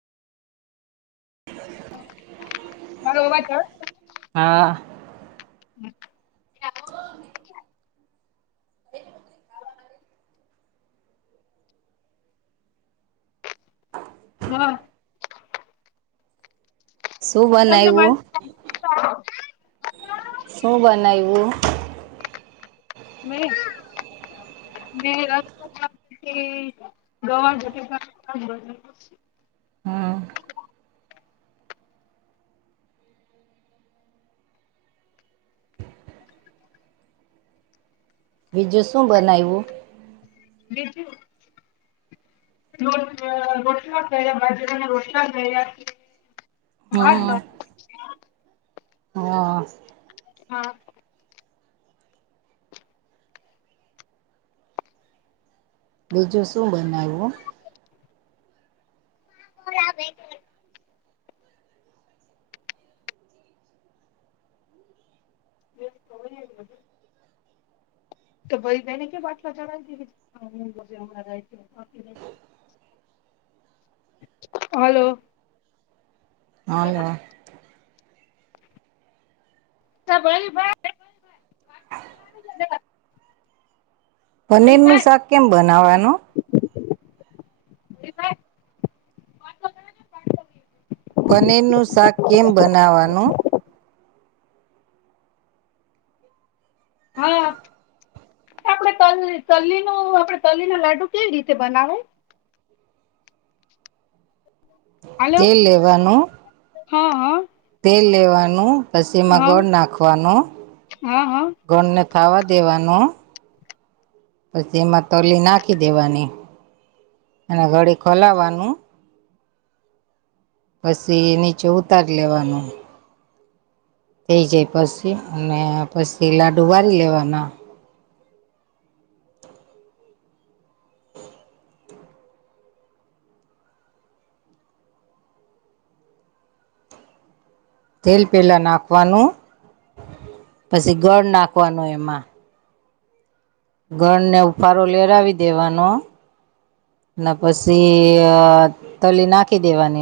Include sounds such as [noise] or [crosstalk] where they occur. હા એવા કર હા. હમ્મ. હો મેરી એની બદલે હા. તમને માન [inaudible] શું બનાવ્યું? મેં? મે રસ બનવિયું છે, ગવાર બટેકા હું શાક બનાવ્યું છે. બીજું શું બનાવ્યું? બીજું? રો અહ રોટલા કર્યા બાજરાના રોટલા કર્યા છે. હ અ. હા. હા. બીજું શું બનાઈવુ? કૉલ આવે છે. તે ખબર નહીં [inaudible] તો ભાઈ બને કે બાટલા ચડાઈ દે [inaudible] હલો. હલો. તા ભાઈ [inaudible] પનીર નું શાક કેમ બનાવાનું? એ. [inaudible] પનીરનું શાક કેમ બનાવવાનું. હા. તલી તલી નુ આપણે તલી ન લાડુ કેવી રીતે બનાવાએ. હાલો તેલ લેવાનું. હા હા. તેલ લેવાનું પછી એમાં હા ગોળ નાખવાનો. હા હા ગોળને થાવા દેવાનું. પછી એમાં તલી નાખી દેવાની અને ઘડી ખોલાવાનું. પછી એ નીચે ઉતાર લેવાનું. થઈ જાય પછી અને પછી લાડુ વારી લેવાના. તેલ પહેલાં નાખવાનું પછી ગોળ નાખવાનું એમાં. ગોને ઉફારો લેવરાવી દેવાનો. ના પછી અ તલી નાખી દેવાની.